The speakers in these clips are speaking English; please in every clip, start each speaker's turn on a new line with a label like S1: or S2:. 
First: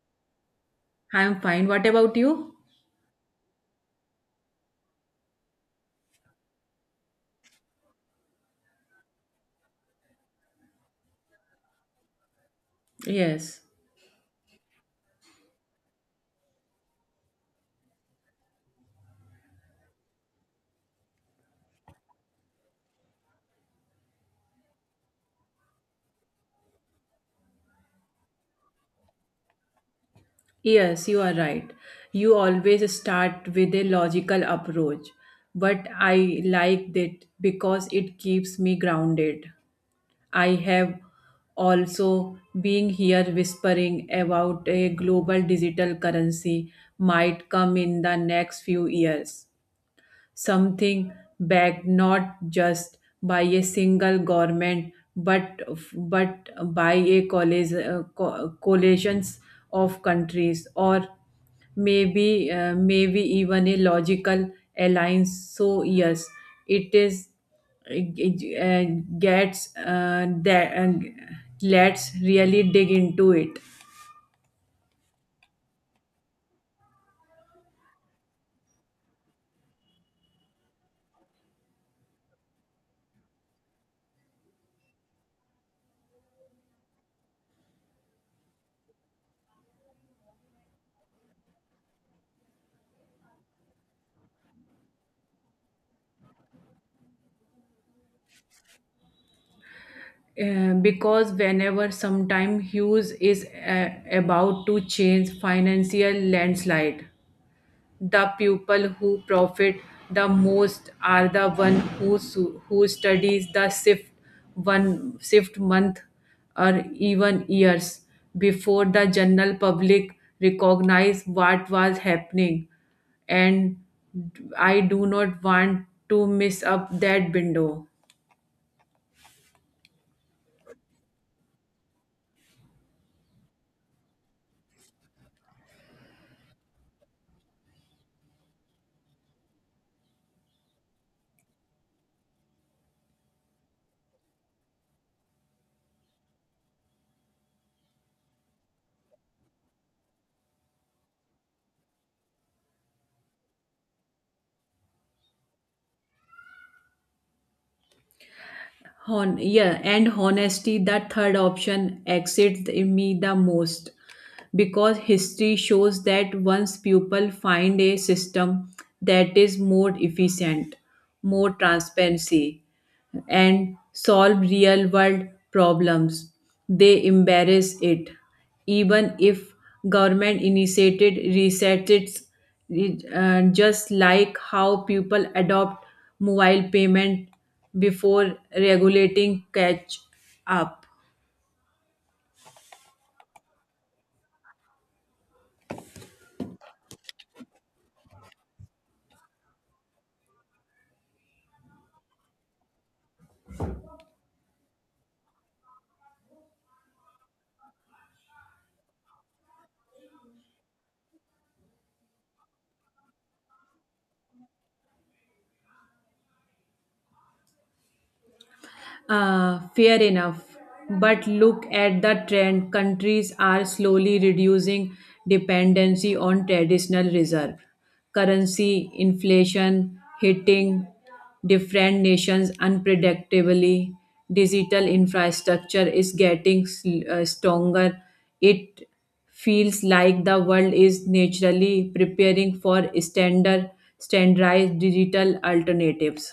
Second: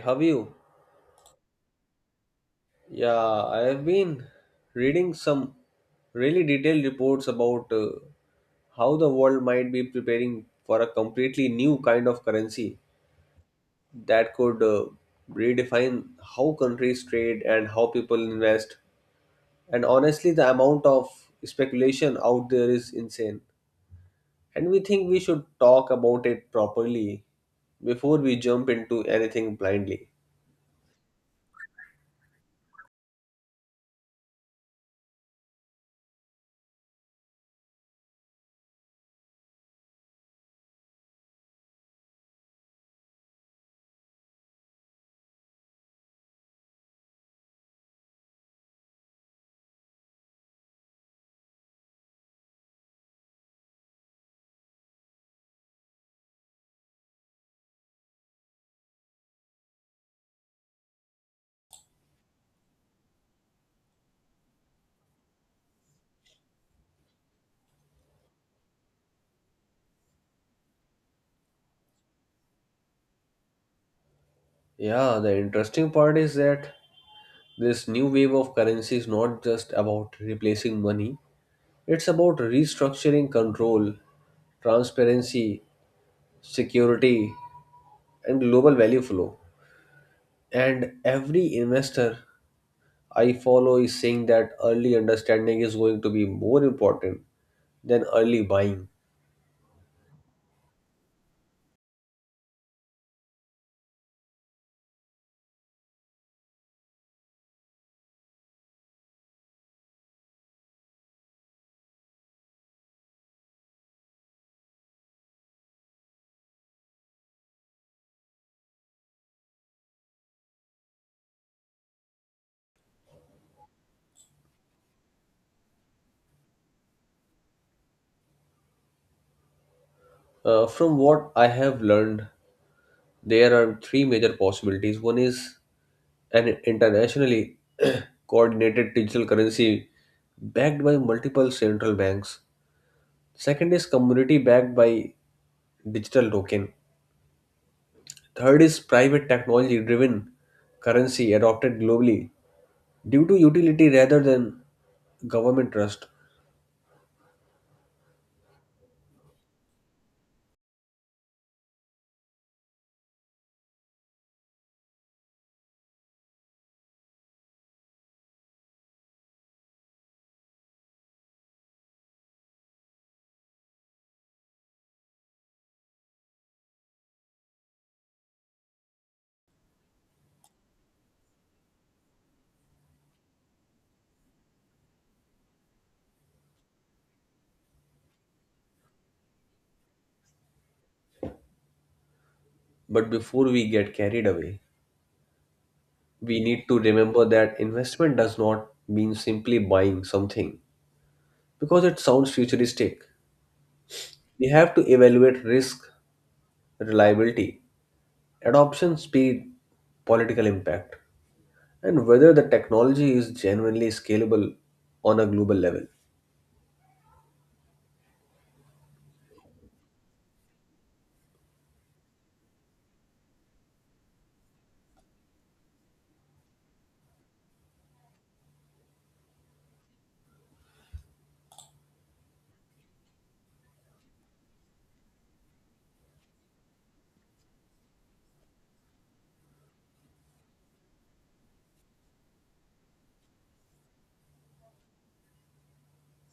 S1: Have you?
S2: I'm fine. What about you?
S1: Yeah, I have been reading some really detailed reports about how the world might be preparing for a completely new kind of currency
S2: Yes.
S1: that could redefine how countries trade and how people invest. And honestly, the amount of speculation out there is insane. And we think we should talk about it properly before we jump into anything blindly.
S2: Yes, you are right. You always start with a logical approach, but I like that because it keeps me grounded. I have also being here whispering about a global digital currency might come in the next few years. Something backed not just by a single government but by a college, coalitions of countries, or maybe even a logical alliance. So yes, it is it, gets that let's really dig into it.
S1: Yeah, the interesting part is that this new wave of currency is not just about replacing money, it's about restructuring control, transparency, security, and global value flow. And every investor I follow is saying that early understanding is going to be more important than early buying.
S2: Because whenever sometime Hughes is about to change financial landslide, the people who profit the most are the one who studies the shift one shift month or even years before the general public recognize what was happening, and I do not want to miss up that window.
S1: From what I have learned, there are three major possibilities. One is an internationally coordinated digital currency backed by multiple central banks. Second is community backed by digital token. Third is private technology driven currency adopted globally due to utility rather than government trust.
S2: Yeah, and honesty, that third option exits me the most because history shows that once people find a system that is more efficient, more transparency, and solve real world problems. They embrace it. Even if government initiated resets, it's just like how people adopt mobile payment before regulating catch up.
S1: But before we get carried away, we need to remember that investment does not mean simply buying something because it sounds futuristic. We have to evaluate risk, reliability, adoption speed, political impact, and whether the technology is genuinely scalable on a global level.
S2: Fair enough. But look at the trend. Countries are slowly reducing dependency on traditional reserve. Currency inflation hitting different nations unpredictably. Digital infrastructure is getting stronger. It feels like the world is naturally preparing for standardized digital alternatives.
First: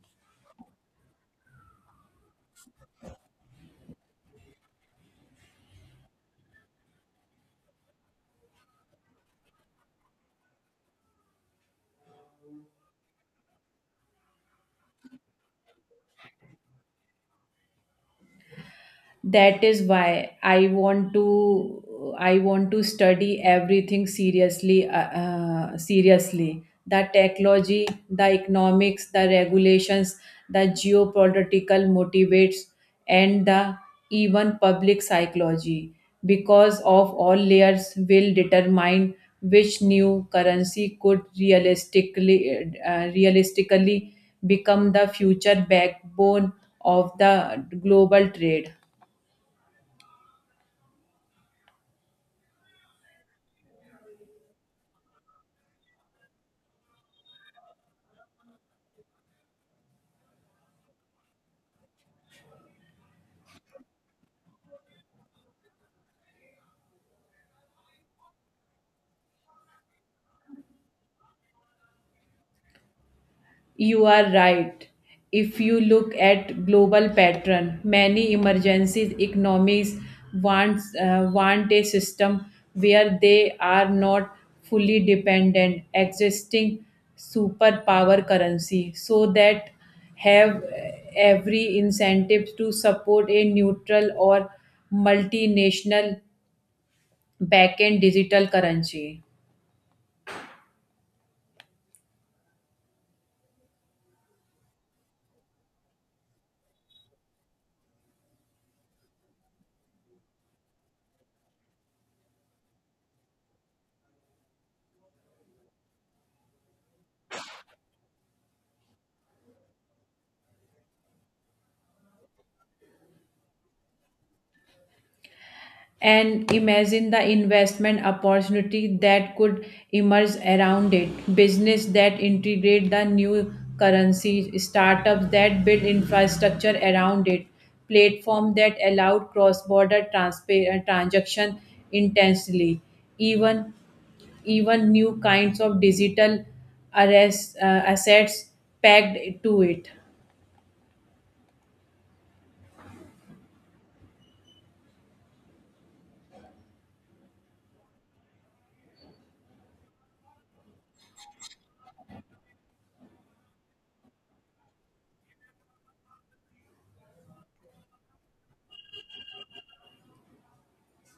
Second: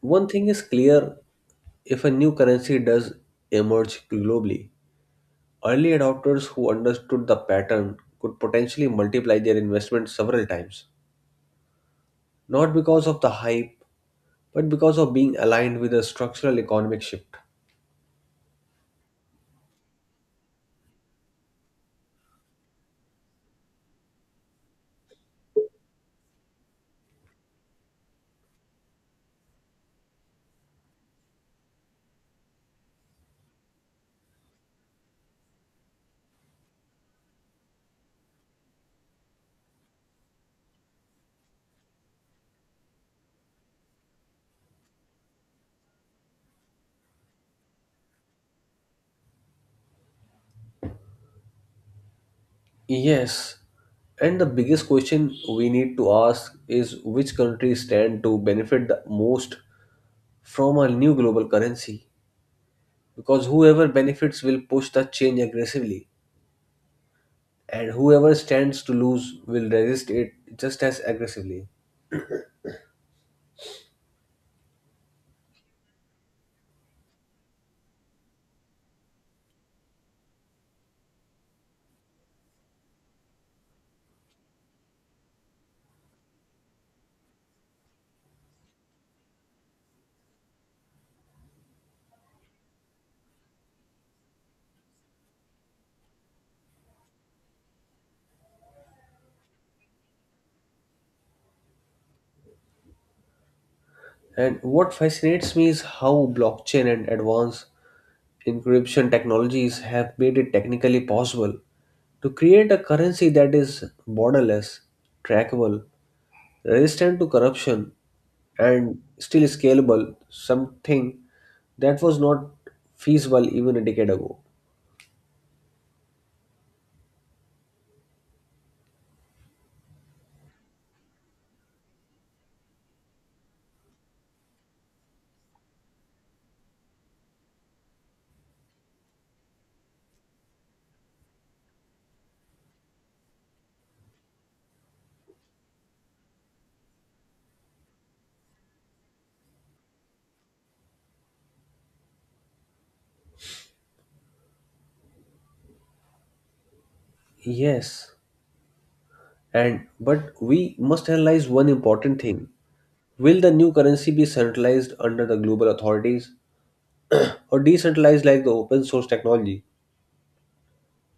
S1: One thing is clear, if a new currency does emerge globally, early adopters who understood the pattern could potentially multiply their investment several times, not because of the hype, but because of being aligned with a structural economic shift.
S2: That is why I want to study everything seriously, the technology, the economics, the regulations, the geopolitical motivates, and the even public psychology, because of all layers will determine which new currency could realistically become the future backbone of the global trade.
S1: Yes, and the biggest question we need to ask is which countries stand to benefit the most from a new global currency? Because whoever benefits will push the change aggressively, and whoever stands to lose will resist it just as aggressively.
S2: You are right. If you look at global pattern, many emergency economies want a system where they are not fully dependent existing superpower currency, so that have every incentive to support a neutral or multinational backend digital currency.
S1: And what fascinates me is how blockchain and advanced encryption technologies have made it technically possible to create a currency that is borderless, trackable, resistant to corruption, and still scalable, something that was not feasible even a decade ago.
S2: And imagine the investment opportunity that could emerge around it, business that integrate the new currency, startups that build infrastructure around it, platform that allow cross border transpa transaction intensely, even even new kinds of digital assets packed to it.
S1: Yes, and but we must analyze one important thing. Will the new currency be centralized under the global authorities or decentralized like the open source technology?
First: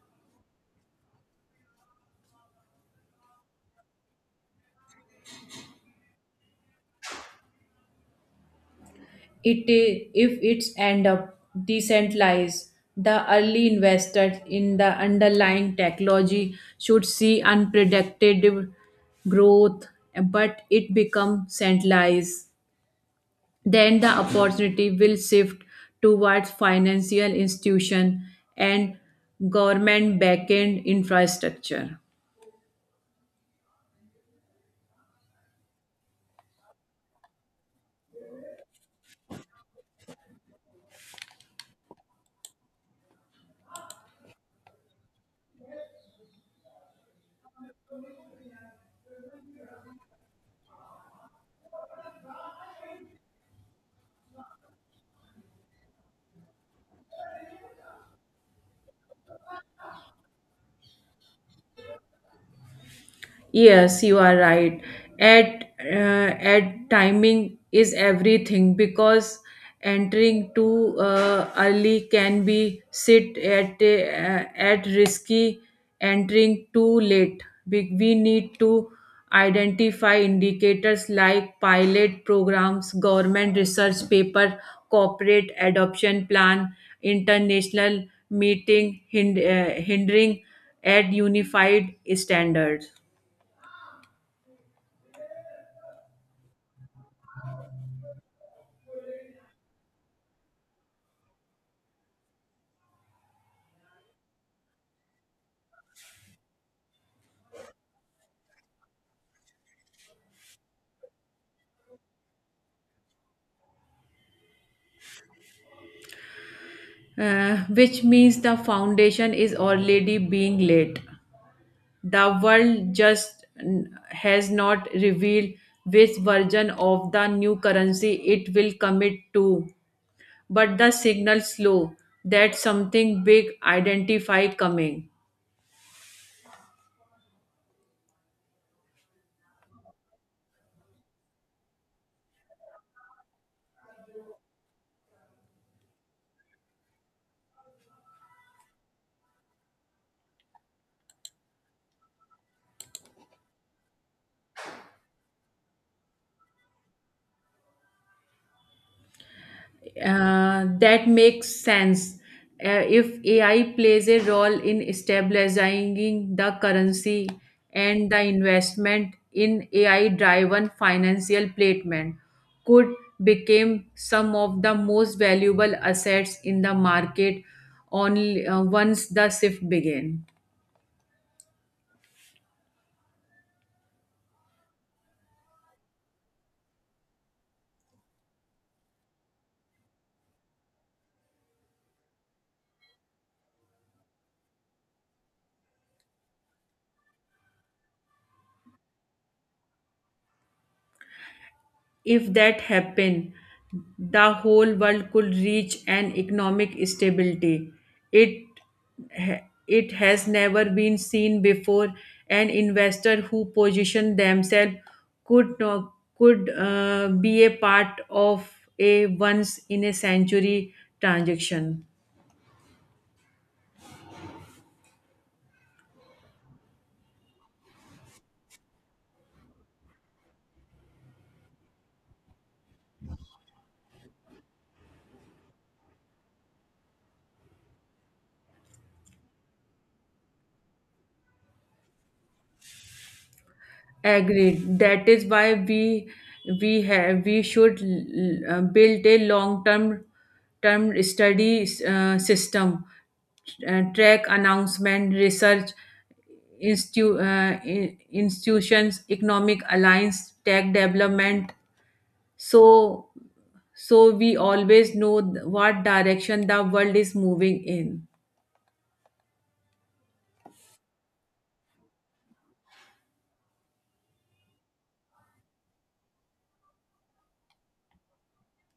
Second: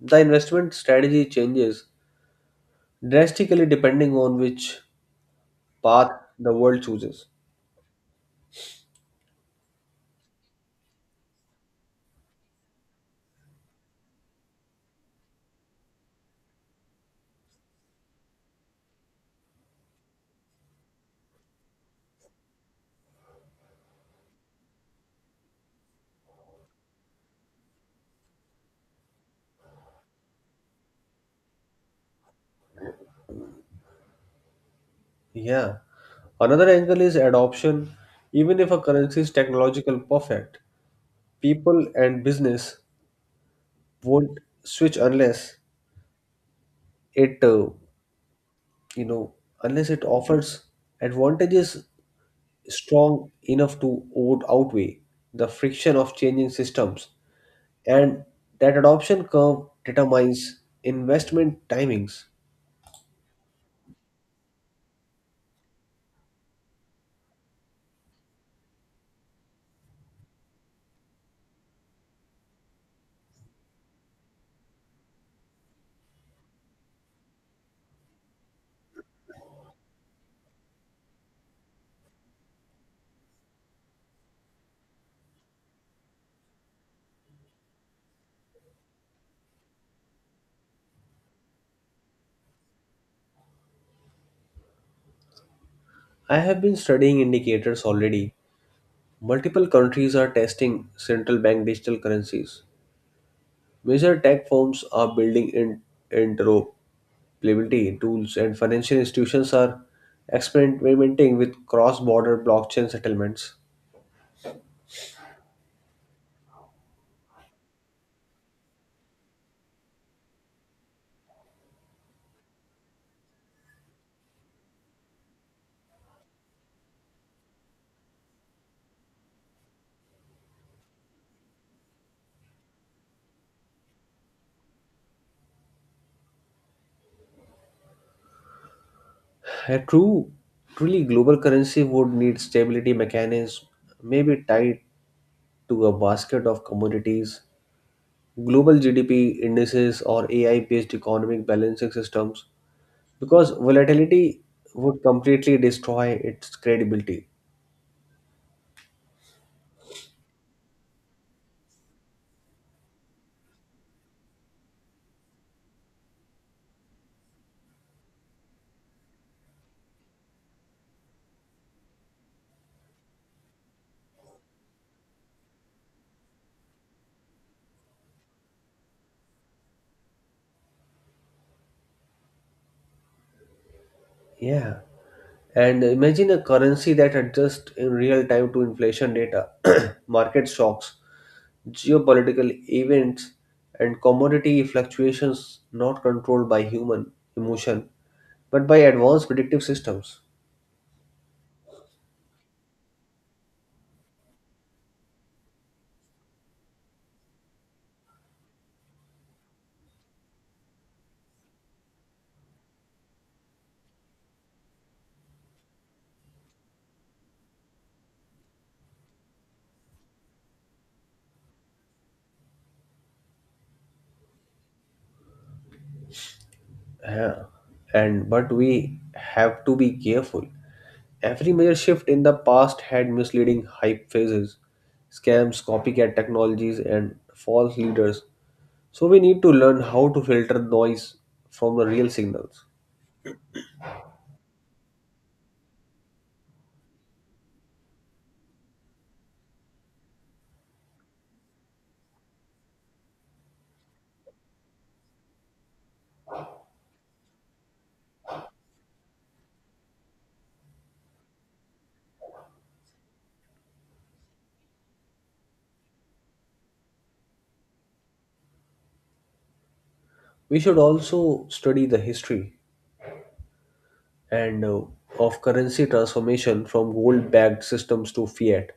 S1: The investment strategy changes drastically depending on which path the world chooses.
S2: If it's end up decentralized, the early investors in the underlying technology should see unpredictable growth, but it becomes centralized, then the opportunity will shift towards financial institution and government backend infrastructure.
S1: Yeah. Another angle is adoption. Even if a currency is technological perfect, people and business won't switch it, uh, you know, unless it offers advantages strong enough to outweigh the friction of changing systems, and that adoption curve determines investment timings.
S2: Yes, you are right. At timing is everything because entering too early can be sit at risky. Entering too late, we need to identify indicators like pilot programs, government research paper, corporate adoption plan, international meeting hindering at unified standards.
S1: I have been studying indicators already. Multiple countries are testing central bank digital currencies. Major tech firms are building interoperability tools, and financial institutions are experimenting with cross border blockchain settlements.
S2: Which means the foundation is already being laid. The world just has not revealed which version of the new currency it will commit to, but the signal slow that something big identify coming.
S1: A truly global currency would need stability mechanism, maybe tied to a basket of commodities, global GDP indices, or AI-based economic balancing systems, because volatility would completely destroy its credibility.
S2: That makes sense. If AI plays a role in stabilizing the currency and the investment in AI-driven financial placement could become some of the most valuable assets in the market only once the shift began.
S1: Yeah. And imagine a currency that adjusts in real time to inflation data, market shocks, geopolitical events, and commodity fluctuations not controlled by human emotion but by advanced predictive systems.
S2: If that happened, the whole world could reach an economic stability. It it has never been seen before. An investor who positioned themselves could no- could be a part of a once in a century transaction.
S1: Yeah. And but we have to be careful. Every major shift in the past had misleading hype phases, scams, copycat technologies, and false leaders. So we need to learn how to filter noise from the real signals.
S2: Agreed. That is why we should build a long term study system, track announcement, research institutions, economic alliance, tech development. So so we always know what direction the world is moving in.
S1: We should also study the history and of currency transformation from gold-backed systems to fiat,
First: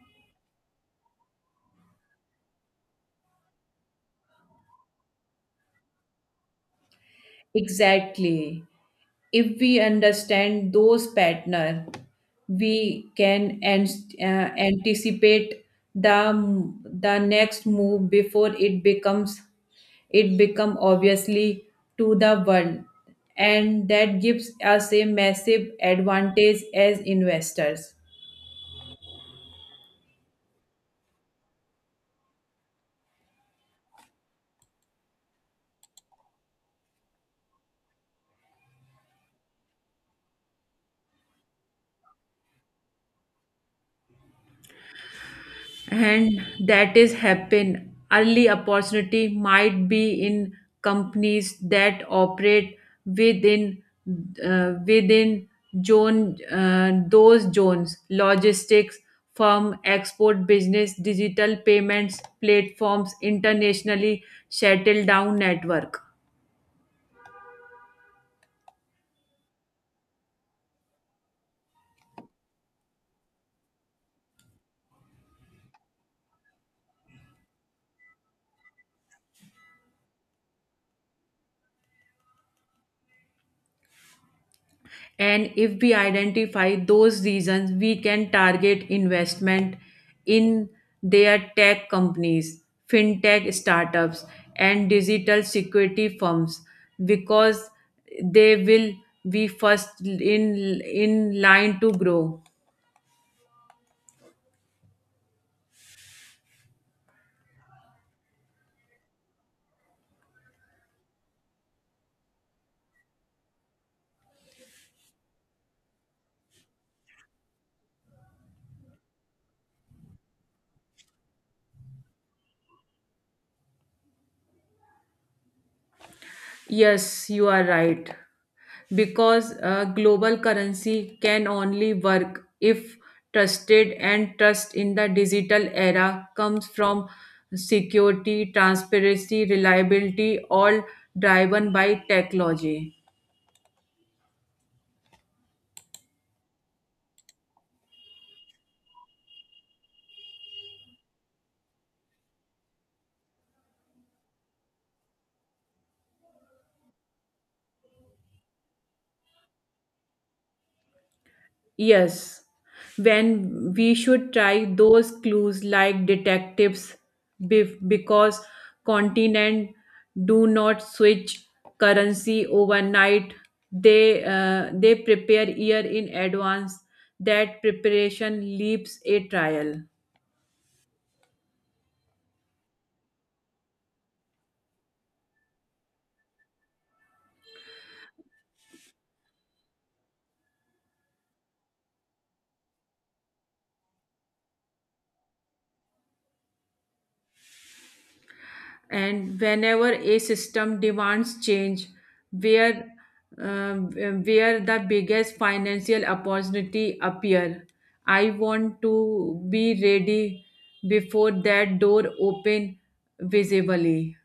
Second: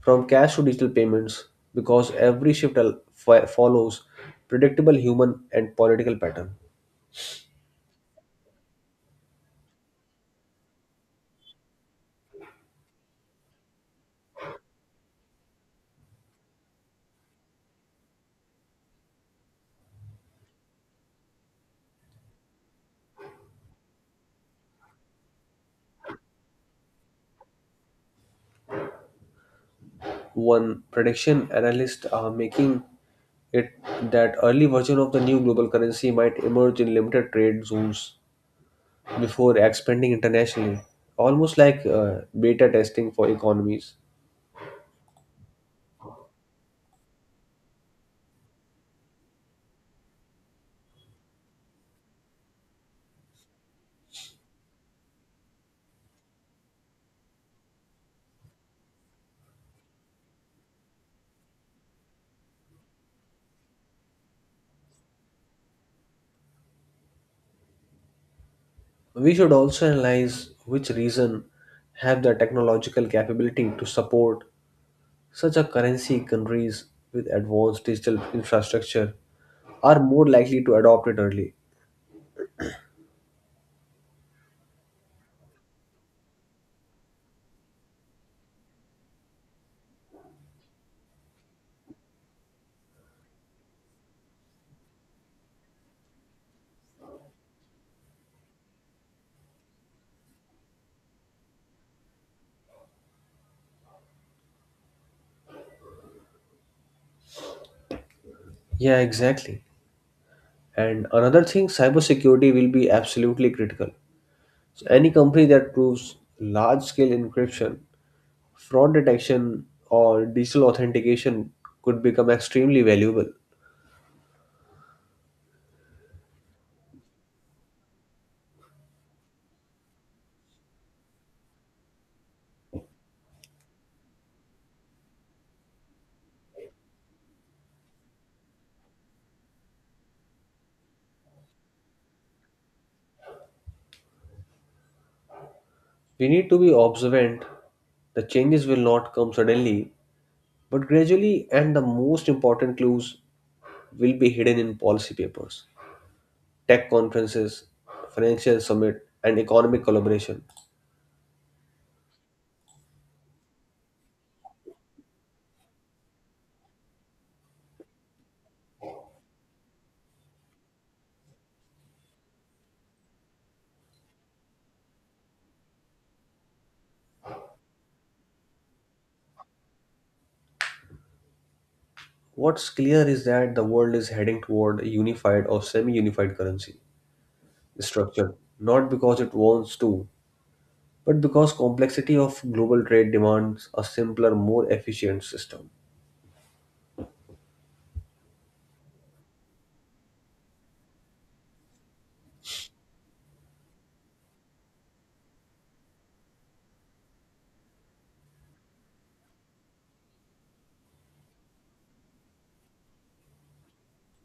S1: from cash to digital payments, because every shift follows predictable human and political pattern.
S2: Exactly. If we understand those patterns, we can anticipate the the next move before it become obviously to the world, and that gives us a massive advantage as investors.
S1: One prediction analysts are making it that early version of the new global currency might emerge in limited trade zones before expanding internationally, almost like beta testing for economies.
S2: And that is happen early opportunity might be in companies that operate within within zone those zones, logistics firm, export business, digital payments platforms, internationally settled down network.
S1: We should also analyze which region have the technological capability to support such a currency, countries with advanced digital infrastructure are more likely to adopt it early.
S2: And if we identify those reasons, we can target investment in their tech companies, fintech startups, and digital security firms because they will be first in line to grow.
S1: Yeah, exactly. And another thing, cybersecurity will be absolutely critical. So any company that proves large-scale encryption, fraud detection, or digital authentication could become extremely valuable.
S2: Yes, you are right. Because a global currency can only work if trusted, and trust in the digital era comes from security, transparency, reliability, all driven by technology.
S1: We need to be observant. The changes will not come suddenly, but gradually, and the most important clues will be hidden in policy papers, tech conferences, financial summit, and economic collaboration.
S2: Yes, when we should try those clues like detectives because continent do not switch currency overnight. They prepare year in advance. That preparation leaves a trial.
S1: What's clear is that the world is heading toward a unified or semi unified currency structure, not because it wants to, but because complexity of global trade demands a simpler, more efficient system.
S2: And whenever a system demands change where where the biggest financial opportunity appear, I want to be ready before that door open visibly.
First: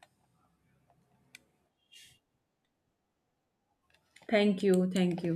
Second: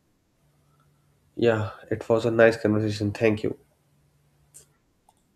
S1: Yeah, it was a nice conversation. Thank you.
S2: Thank you, thank you.